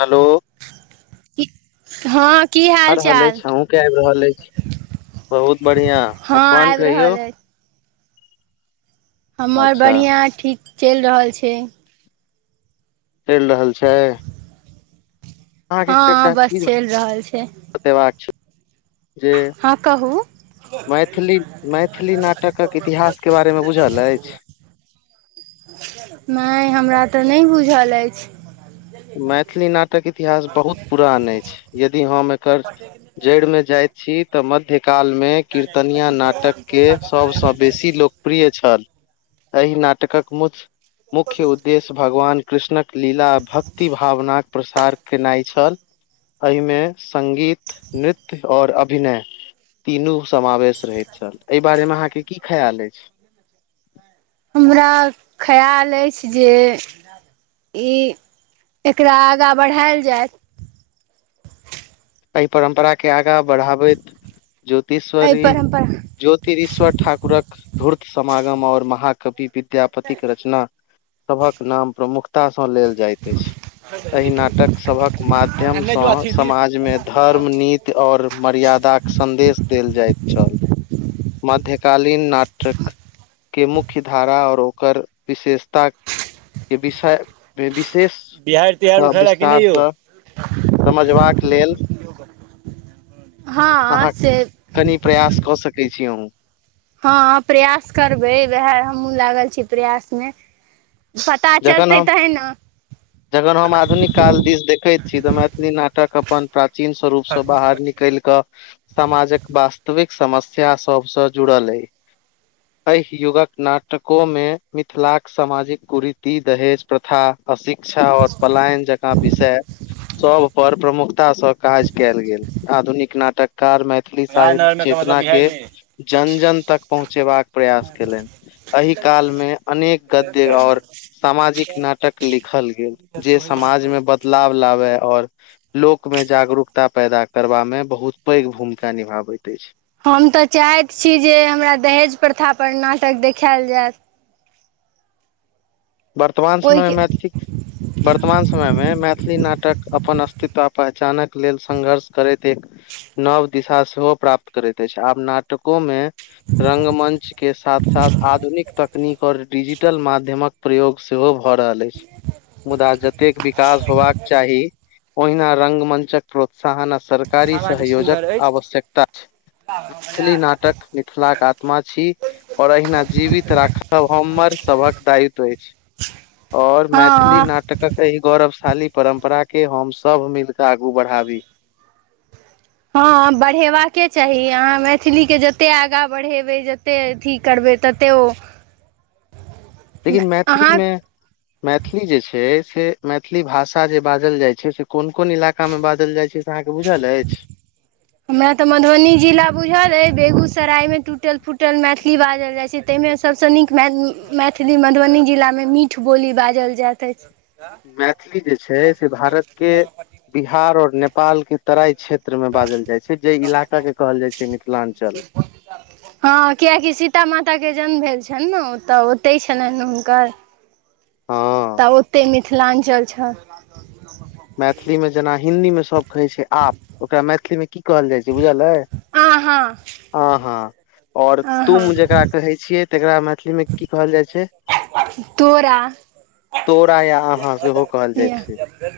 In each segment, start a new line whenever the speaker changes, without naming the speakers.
Hello
कि हँ की
आ
हाल
रहल
चाल
अछि अहुूँके आबि रहल अछि बहुत बढ़िया
हँ
अपन
आबि
कहियौ
रहल अछि हमर
अच्छा
बढ़ियाँ ठीक चलि रहल छै
चलि रहल छै
हाँ बस चलि रहल छै
देबाक छै जे
हाँ कहू
मैथिली मैथिली नाटकक इतिहास के बारे मे बुझल
[unintelligible]
अछि
नहि हमरा तऽ नहि बुझल अछि।
मैथिली नाटक इतिहास बहुत पुरान अछि यदि हम एकर जड़ि मे जाइ छी तऽ मध्यकालमे कीर्तनिया नाटकके सभसँ बेसी लोक प्रिय छल एहि नाटकक मुख्य उद्देश्य भगवान कृष्णक लीला भक्ति भावनाक प्रसार केनाइ छल। एहिमे संगीत नृत्य आओर अभिनय तीनू समावेश रहैत छल एहि बारेमे अहाँके की खयाल अछि
हमरा खयाल अछि जे ई एकरा आगाँ बढ़ायल जाय
एहि परम्परा के आगा बढ़ाबैत
एहि
ज्योतिश्वरी ई
परम्पर
ज्योतिरश्वर ठाकुरक धूर्त समागम और महाकवि विद्यापत के रचना सभक नाम प्रमुखताँ लेल जाइत अछि। एहि नाटक सभक माध्यमसँ समाज मे धर्म नीति और मर्यादाक के सदेश देल जाइत छल। मध्यकालीन नाटक के मुख्य धारा आओर ओकर विशेषता के विषय
बिहारि तिहारि
विशेषसँ
उठल कि नहि यौ
विस्तारसँ समझबाक लेल
हँ
अहाँ
से
कनि प्रयास कऽ सकैत छी अन्हु
हाँ प्रयास करबै उएह हमहुँ लागल छी प्रयास मे। पता
जखन
चलतै
हम
तहे ने।
जखन हम आधुनिक काल दिस देखैत छी तऽ मैथिली नाटक अपन प्राचीन स्वरूपसँ बाहर निकलि कऽ समाजक वास्तविक समस्या सबसँ जुड़ल अइ। एहि युगक नाटको मे मिथिलाक सामाजिक कुरीति ती दहेज प्रथा अशिक्षा आओर पलायन जकाँ विषय सब पर प्रमुखताासँ काज कयल गेल। आधुनिक नाटककार मे मैथिली साहित्य
राजनगरमे मतलब
चेतना के
बिहारमे
जन जन तक पहुँचेबाक प्रयास केलनि। एहि काल मे अनेक गद्य आओर सामाजिक नाटक लिखल गेल जे समाजमे बदलाव लाबे आओर लोकमे जागरूकता पैदा करबा मे बहुत पैघ भूमिका निभाबैत अछि।
हम तऽ चाहैत छी जे हमरा दहेज प्रथा पर नाटक देखायल जायत
वर्तमान समय
ओहिके
मे मैथिली वर्तमान समयमे मैथिली नाटक अपन अस्तित्व पहचानक लेल संघर्ष करैत एक नव दिशा सेहो प्राप्त करैत अछि। आब नाटको मे रंगमंच के साथ साथ आधुनिक तकनीक आओर डिजिटल माध्यमक प्रयोग सेहो भऽ रहल अछि। मुदा जतेक विकास होबाक चाही ओहिना रंगमञचक प्रोत्साहन आ सरकारी
हवा जे
सहयोजक
सुन्दर अछि
आवश्यकता छै मैथिली नाटक मिथिलाक आत्मा छी आओर अहिना जीवित राखब हमर सभक दायित्व अछि। ओर मैथिली
हँ
नाटक नाटक एहि गौरवशाली परम्परा के हम सभ मिलके आगू बढ़ाबी
हाँ बढ़ेबाक चाही अहाँ मैथिलीके जतेक आगाँ बढ़ेबै जेते अथी करबै तते ओ
लेकिन
अहाँ
मैथिलीमे मैथिली जे छैय से मैथिली भाषा जे बाजल जाय छैय से कोन कोन इलाका मे बाजल जाय छैय से अहाँके बुझल अछि।
हमरा तऽ मधुबनी जिला बुझल हय बेगूसराय मे टूटल फूटल मैथिली बाजल जाय छैय। ताहिमे सभसँ नीक मैथिली मधुबनी जिलामे मीठ बोली बाजल जाइत अछि।
मैथिली जे छैय से भारत के बिहार आओर नेपाल के तराई क्षेत्र मे बाजल जाइ छै जे इलाका के कहल जाइ छै मिथिलांचल
हाँ कियाकि सीता माताके जन्म भेल छनि ने ओ तऽ ओतहि छलनि हुनकर
हँ
तऽ ओते मिथिलांचल छ
मैथिली मे जेना हिन्दी मे सब कहै छै आप ओकरा मैथिली मे की कहल जाइ छै बुझल अइ
आहाँ
अहाँ आओर
आहाँ
तूम जेकरा कहे छियै त एकरा मैथिलीमे की कहल जाय छै
तोरा
तोरा या अहाँ सेहो कहल जाइ छै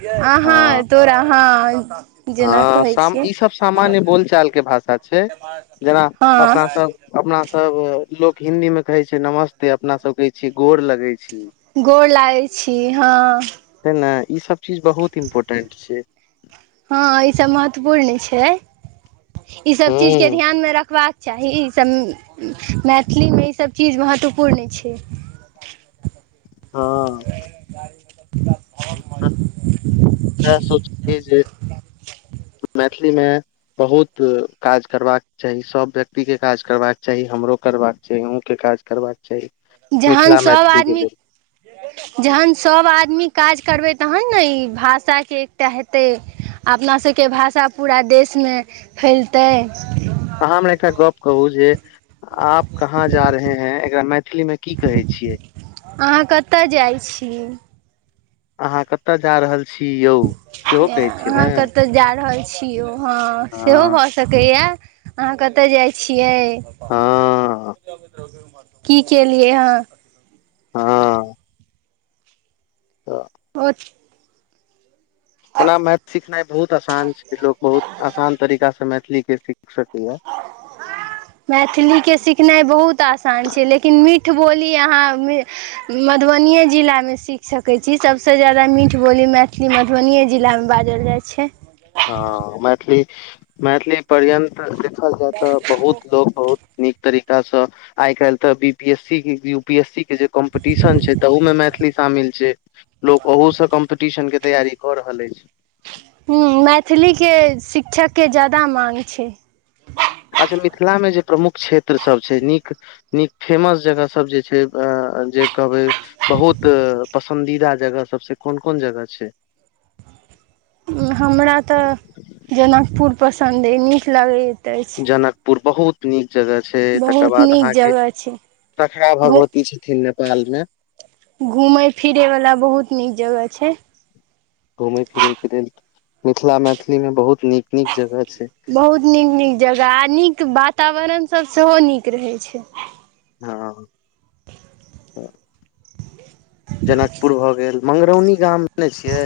अहाँ हाँ तोरा हाँ
हाँ इ सब सामान्य बोलचालके भाषा छैय जेना
हँ
अपनासभ अपना सब लोक हिदी मे कहे छैय नमस्ते अपना सब कहै छियै गोर लगे छी।
गोर लागै छी हाँ
छै ने इ सब चीज बहुत इम्पोर्टेंट छैय।
हाँ इ सब महत्वपूर्ण छैय इ सब चीज के
हूँ
ध्यान मे रखबाक चाही ईसभ मैथिलीमे ईसभ चीज महत्वपूर्ण छै
हाँ
गाड़ी मतलब पुट
हम इएह सोचल जे मैथिलीमे बहुत काज करबाक चाही सभ व्यक्ति काज करबाक चाही हमरो करबाक छै अन्हु के काज करबाक चाही
जहन
मिथिला
सभ
मैथिलीे
आदमी
लेल
जहन सभ आदमी काज करबै तहन ने ई भाषाके एकटा हेतै अपनासभके भाषा पूरा देशमे फैलतै
अहाँ हमरा एकटा गप कहू जे आप कहाँ जा रहे हैं एकरा मैथिलीमे की कहै छियै
अहाँ कतय जाइ छी
अहाँ कतय जा रहल छी यौ सेहो कहै छियै ने
ऐं-अहाँ कतऽ जा रहल छी यौ हाँ सेहो
हँ
भऽ सकैया अहाँ कतय जाइ छियै
हँ
की केलियै हँ
हाँ तऽ
ओ
ओना मैथिल सिखनाइ बहुत आसान छै लोक बहुत आसान तरीका स मैथिलीके सीख सकैया [inaudible]
मैथिलीके सिखनाइ बहुत आसान छै लेकिन मीठ बोली अहाँ मधुबनीए जिलामे सीख सकैत छी सभसँ ज्यादा मीठ बोली मैथिलीमे मनियए जिलामे बाजल जाइ छै
हाँ मैथिली मैथिली पर्यन्त देखल जाय तऽ बहुत लोक बहुत नीक तरीकासँ आइ कालल तऽ बीपीएस सी की यूपीएस सी के जे कम्पटीशन छै तहूमे मैथिली शामिल छै लोक ओहू स कम्पटीशनके तैयारी कऽ रहल अछि
हूँ मैथिलीके शिक्षक के ज्यादा माँग छै
अच्छा मिथिलामे जे प्रमुख क्षेत्रसभ छै नीक नीक फेमस जगह सब जे छै अं जे कहबै बहुत पसन्दीदा जगह सब से कोन कोन जगह छै
हमरा तऽ जनकपुर पसन्द अइ नीक लागै यै
जनकपुर बहुत नीक जगह छै तकर
बहुत
बाद
नीक
अहाँके
जगह छै
सखरा भगवती छै थि नेपालमे
घूमेए फिरे वाला बहुत नीक जगह छै
घूमे फिरे के लेल मिथिला मैथिलीमे बहुत नीक नीक जगह छै
बहुत नीक नीक जगह आ नीक वातावरण सब सेहो नीक रहै छै
हाँ जनकपुर भऽ गेल मंगरौनी गाम जानै छियै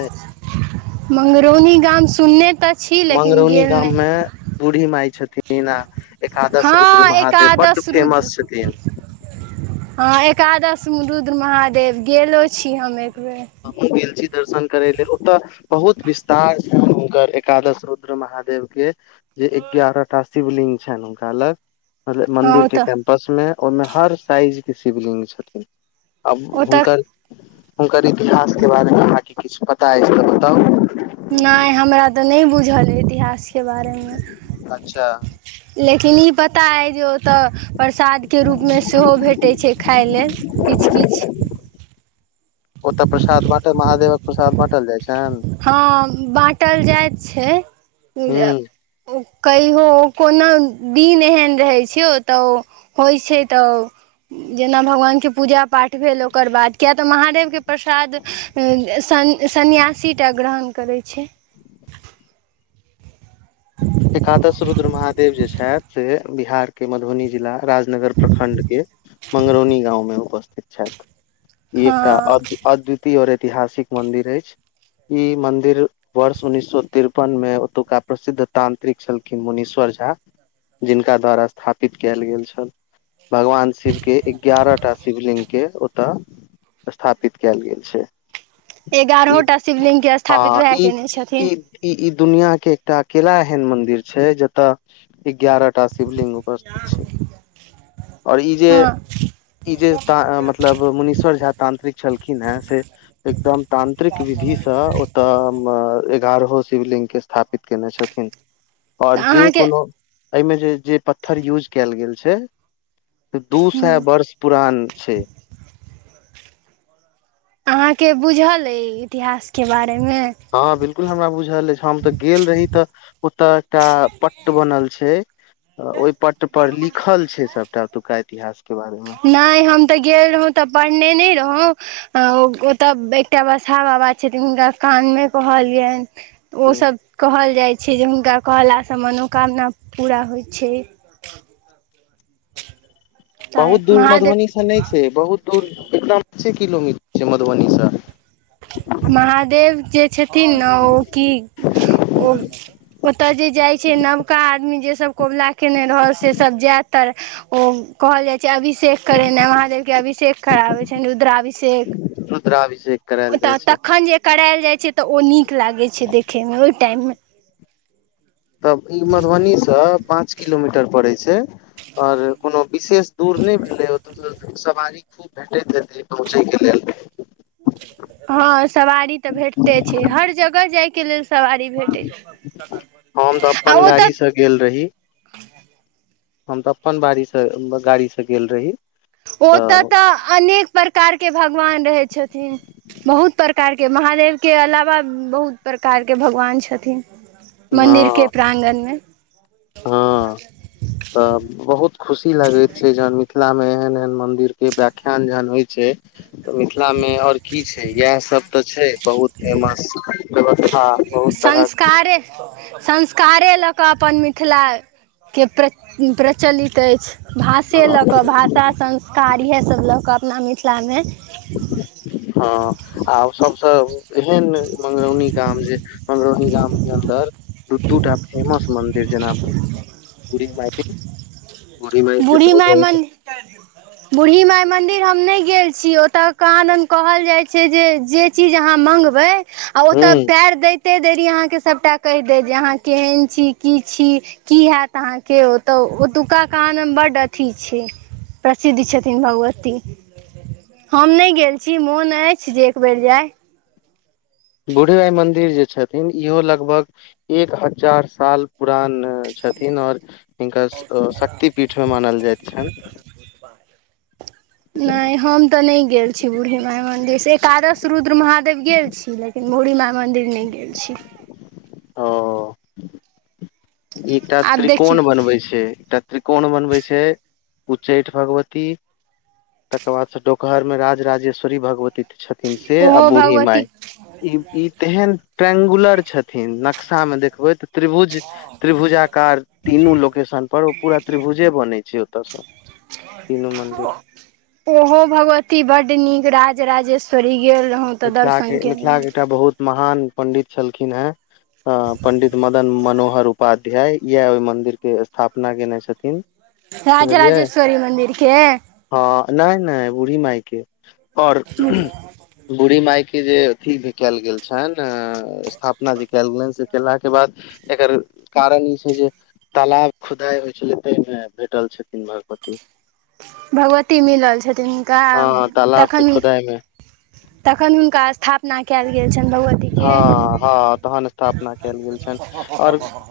मंगरौनी गाम सुन्य तक
मंगरौनी गाममे बूढ़ी माय छथिन आ एकादश रुद्र
हँ
महादेव बड्ड फेमस छथिन
हाँ एकादशमे रुद्र महादेव गेलो छी हम एक बेर
हमूँ गेल छी दर्शन करै ले ओतऽ बहुत विस्तार छनि हुनकर एकादश रुद्र महादेवके जे एगारह टा शिव लिंग छनि हुनका लग मतलब
हँ ओतऽ
मंदिरके पसमे ओहिमे हर साइज के शिवलिंग छथिन आब
ओतऽ
हुनकर एककर इतिहासके बारेमे अहाँके किछु पता अछि तऽ बताउ
नहि हमरा तऽ नहि बुझल अइ इतिहासके बारेमे
अच्छा
लेकिन ई पता अइ जो तऽ प्रसादके रूपमे सेहो भेटैत छै खााय लेल किछ किछ
ओतऽ प्रसाद बाँटल महादेवक प्रसाद बाँटल जाइ छैन
हाँ बाँटल जाइत छै
हूँ
ओ कहियो कोनो दिन एहन रहै छै ओतह ओ होइत छै तऽ जेना भगवानके पूजा पाठ भेल ओकर बाद किया तऽ महादेवके प्रसाद सन्यासीटा ग्रहण करै छै
एकादश रुद्र महादेव जे छथि से बिहार के मधुबनी जिला राजनगर प्रखंडके मंगरौनी गाँवमे उपस्थित छथि ई
हँ
एकटा अद्वितय आओर ऐतिहासिक मन्दिर अछि ई मंदिर वर्ष उन्ननीस सए तिरपनमे ओतुका प्रसिद्ध तानंत्रिक छलखिन मुनीश्वर झा जिनका द्वारा स्थापित केयल गेल छल भगवान शिव के एगारह टा शिव लिंगके ओतऽ स्थापित केयल गेल छै ई
एगारहोंटा शिवलिंग के स्थापित वएह केने छथिन
इ-इ दुनिया के एकटा अकेला एहेन मंदिर छै जताे ए गगारह टा शिव लिंग स्वस्थ्य छै आओर ई जे
हँ
ई जे मतलब मुनीश्वर झ तानंत्रिक छलखिन हेँ से एकदम तानंत्रिक विधि स ओतय एगारहों शिवलिंग के स्थापित केने छथिन
तऽ
आओर जे
अहाँके
कोनो एहिमे जे जे पत्थर यूज कयल गेल छै से दू सए
हूँ
वर्ष पुरान छै
अहाँके बुझल अइ इतिहासके बारेमे
हाँ बिल्कुल हमरा बुझल अछि हम तऽ गेल रही तऽ ओतय एकटा पट्ट बनल छै ओहि पट पर लिखल छै सबटा ओतुका इतिहास के बारेमे
नहि हम त गेल रहौं त पढ़ने नय रहौ अ ओतअ एकटा बसा बाबा छथिन हुनका कानमे कहलियेन ओ सब कहल जाइ छै जे हुनका कहला से मनोकामना पूरा होइ छै तैँ
बहुत दूर
महादेव
मधुबनी से नहि छै बहुत दूर एकदम पांचें किलोमीटर छै मधुबनी स
महादेव जे छथिन ने ओ की ओ ओतअ जे जाइ छै नबका आदमी जे सब कबुला केने रहल से सब जे तर ओ कहल जाय छै अभिषेक करेनाय वहाँ जा के अभिषेक कराबे छै रुद्राभिषेक
रुद्राभिषेक करायल
ओतअ
जाइ छै
तखन जे करैल जाइ छै त ओ नीक लागै छै देखैय मे ओय टाइम मे
तब ई मधुबनीसँ पाँच किलोमीटर पड़ैत छै आओर कोनो। विशेष दूर नहि भेलै ओतय सँ सवारी खूब भेटैत जेतै पहुँचै के लेल।
हँ सवारी त भेटते छै हर जगह जाय के लेल सवारी भेटै
हम तऽ
छै आ
अपन
ओ त
गाड़ी से गेल रही हम त अपन बाड़ी से गाड़ी से गेल रही। तऽ
ओतत अनेक प्रकार के भगवान रहैय छथिन बहुत प्रकार के महादेव के अलावा बहुत प्रकार के भगवान छथिन मन्दिर के
हँ
प्रांगण मे
हँ तब बहुत खुशी लगैत छै जहन मिथिला मे एहन एहन मन्दिर के व्याख्यान जहन होइ छै त मिथिलामे आओर की छै इएह सभ त छै बहुत फेमस बहुत
संस्कारे। संस्कारे ल क अपन मिथिला के प्रचलित अछि। भाषे ल
तरहक
क भाषा संस्कार इएहसभ ल क अपना मिथिलामे।
हँ आओर सभ सब एहन मंगरौनी गाम जे मंगरौनी गाम के अन्दर। दू दूटा फेमस मन्दिर जेना बूढ़ी माय बूढ़ी माय के।
बुढ़ी माय मन बूढ़ी माय मंदिर हम नय गेल छीये ओतअ कहाँ दन कहल जाइ छै जे जे। जे चीज अहाँ मंगबय आ ओतअ
हूँ
पैर दैतये देरी अहाँके। सभटा कहि दे जे अहाँ केहन छी की छी की हैत अहाँके ओतअ ओतुका। कहाँ दन बड्ड अथी छै प्रसिद्ध छथिन भगवती। हम नय गेल छी मोन अछि जे एक बेर जाय।
बुढ़ी माई मन्दिर जे छथि। छथिन इहो लगभग एक हजार साल पुरान छथिन आओर। हिनका सब क शक्ति पीठ मे मानल जाइत छनि।
नय हम त नय गेल छी बूढ़ी माई मन्दिर से एकादश। रुद्र महादेव गेल छी लेकिन बुढी माय मन्दिर नय गेल छी।
[unintelligible] एकटा
आब देखियौ
त्रिकोण बनवे छै एकटा त्रिकोण बनवे छै उच्चैठ भगवती। तकर बाद से चटोकार मे राजराजेश्वरी भगवती छथिन से आ
ओहो
बूढ़ी
भगवती
माय। ई ई तेहन ट्रेंगुलर छथिन नक्शा मे देखबै त। त्रिभुज त्रिभुजाकर तीनू लोकेशन पर ओ पूरा त्रिभुजे बनै छै ओतय सँ। तीनू मंदिर
ओहो भगवती बड्ड नीक राजराजेश्वरी गेल रहौ।
मिथिला के मिथिला के। एकटा बहुत महान पंडित छलखिन हेँ पंडित मदन मनोहर। उपाध्याय इएह ओहि मंदिर के स्थापना केने छथिन।
राजराजेश्वरी मन्दिरके।
हाँ नहि नहि बूढ़ी मायके आओर। बूढ़ी मायके जे अथी भी केयल गेल छनि स्थापना जे केयल गेलनि से कयेलाक के बाद। एकर कारण ई छै जे। तालाब खुदाइ होइ छलै ताहिमे भेटल छथिन भगवती।
भगवती मिलल छथिन हुनका
हँ तालाब के
तखन।
खोदाइ मे
तखन हुनका स्थापना कयल गेल छनि भगवती।
हाँ हाँ तहन स्थापना केयल गेल छनि आओर।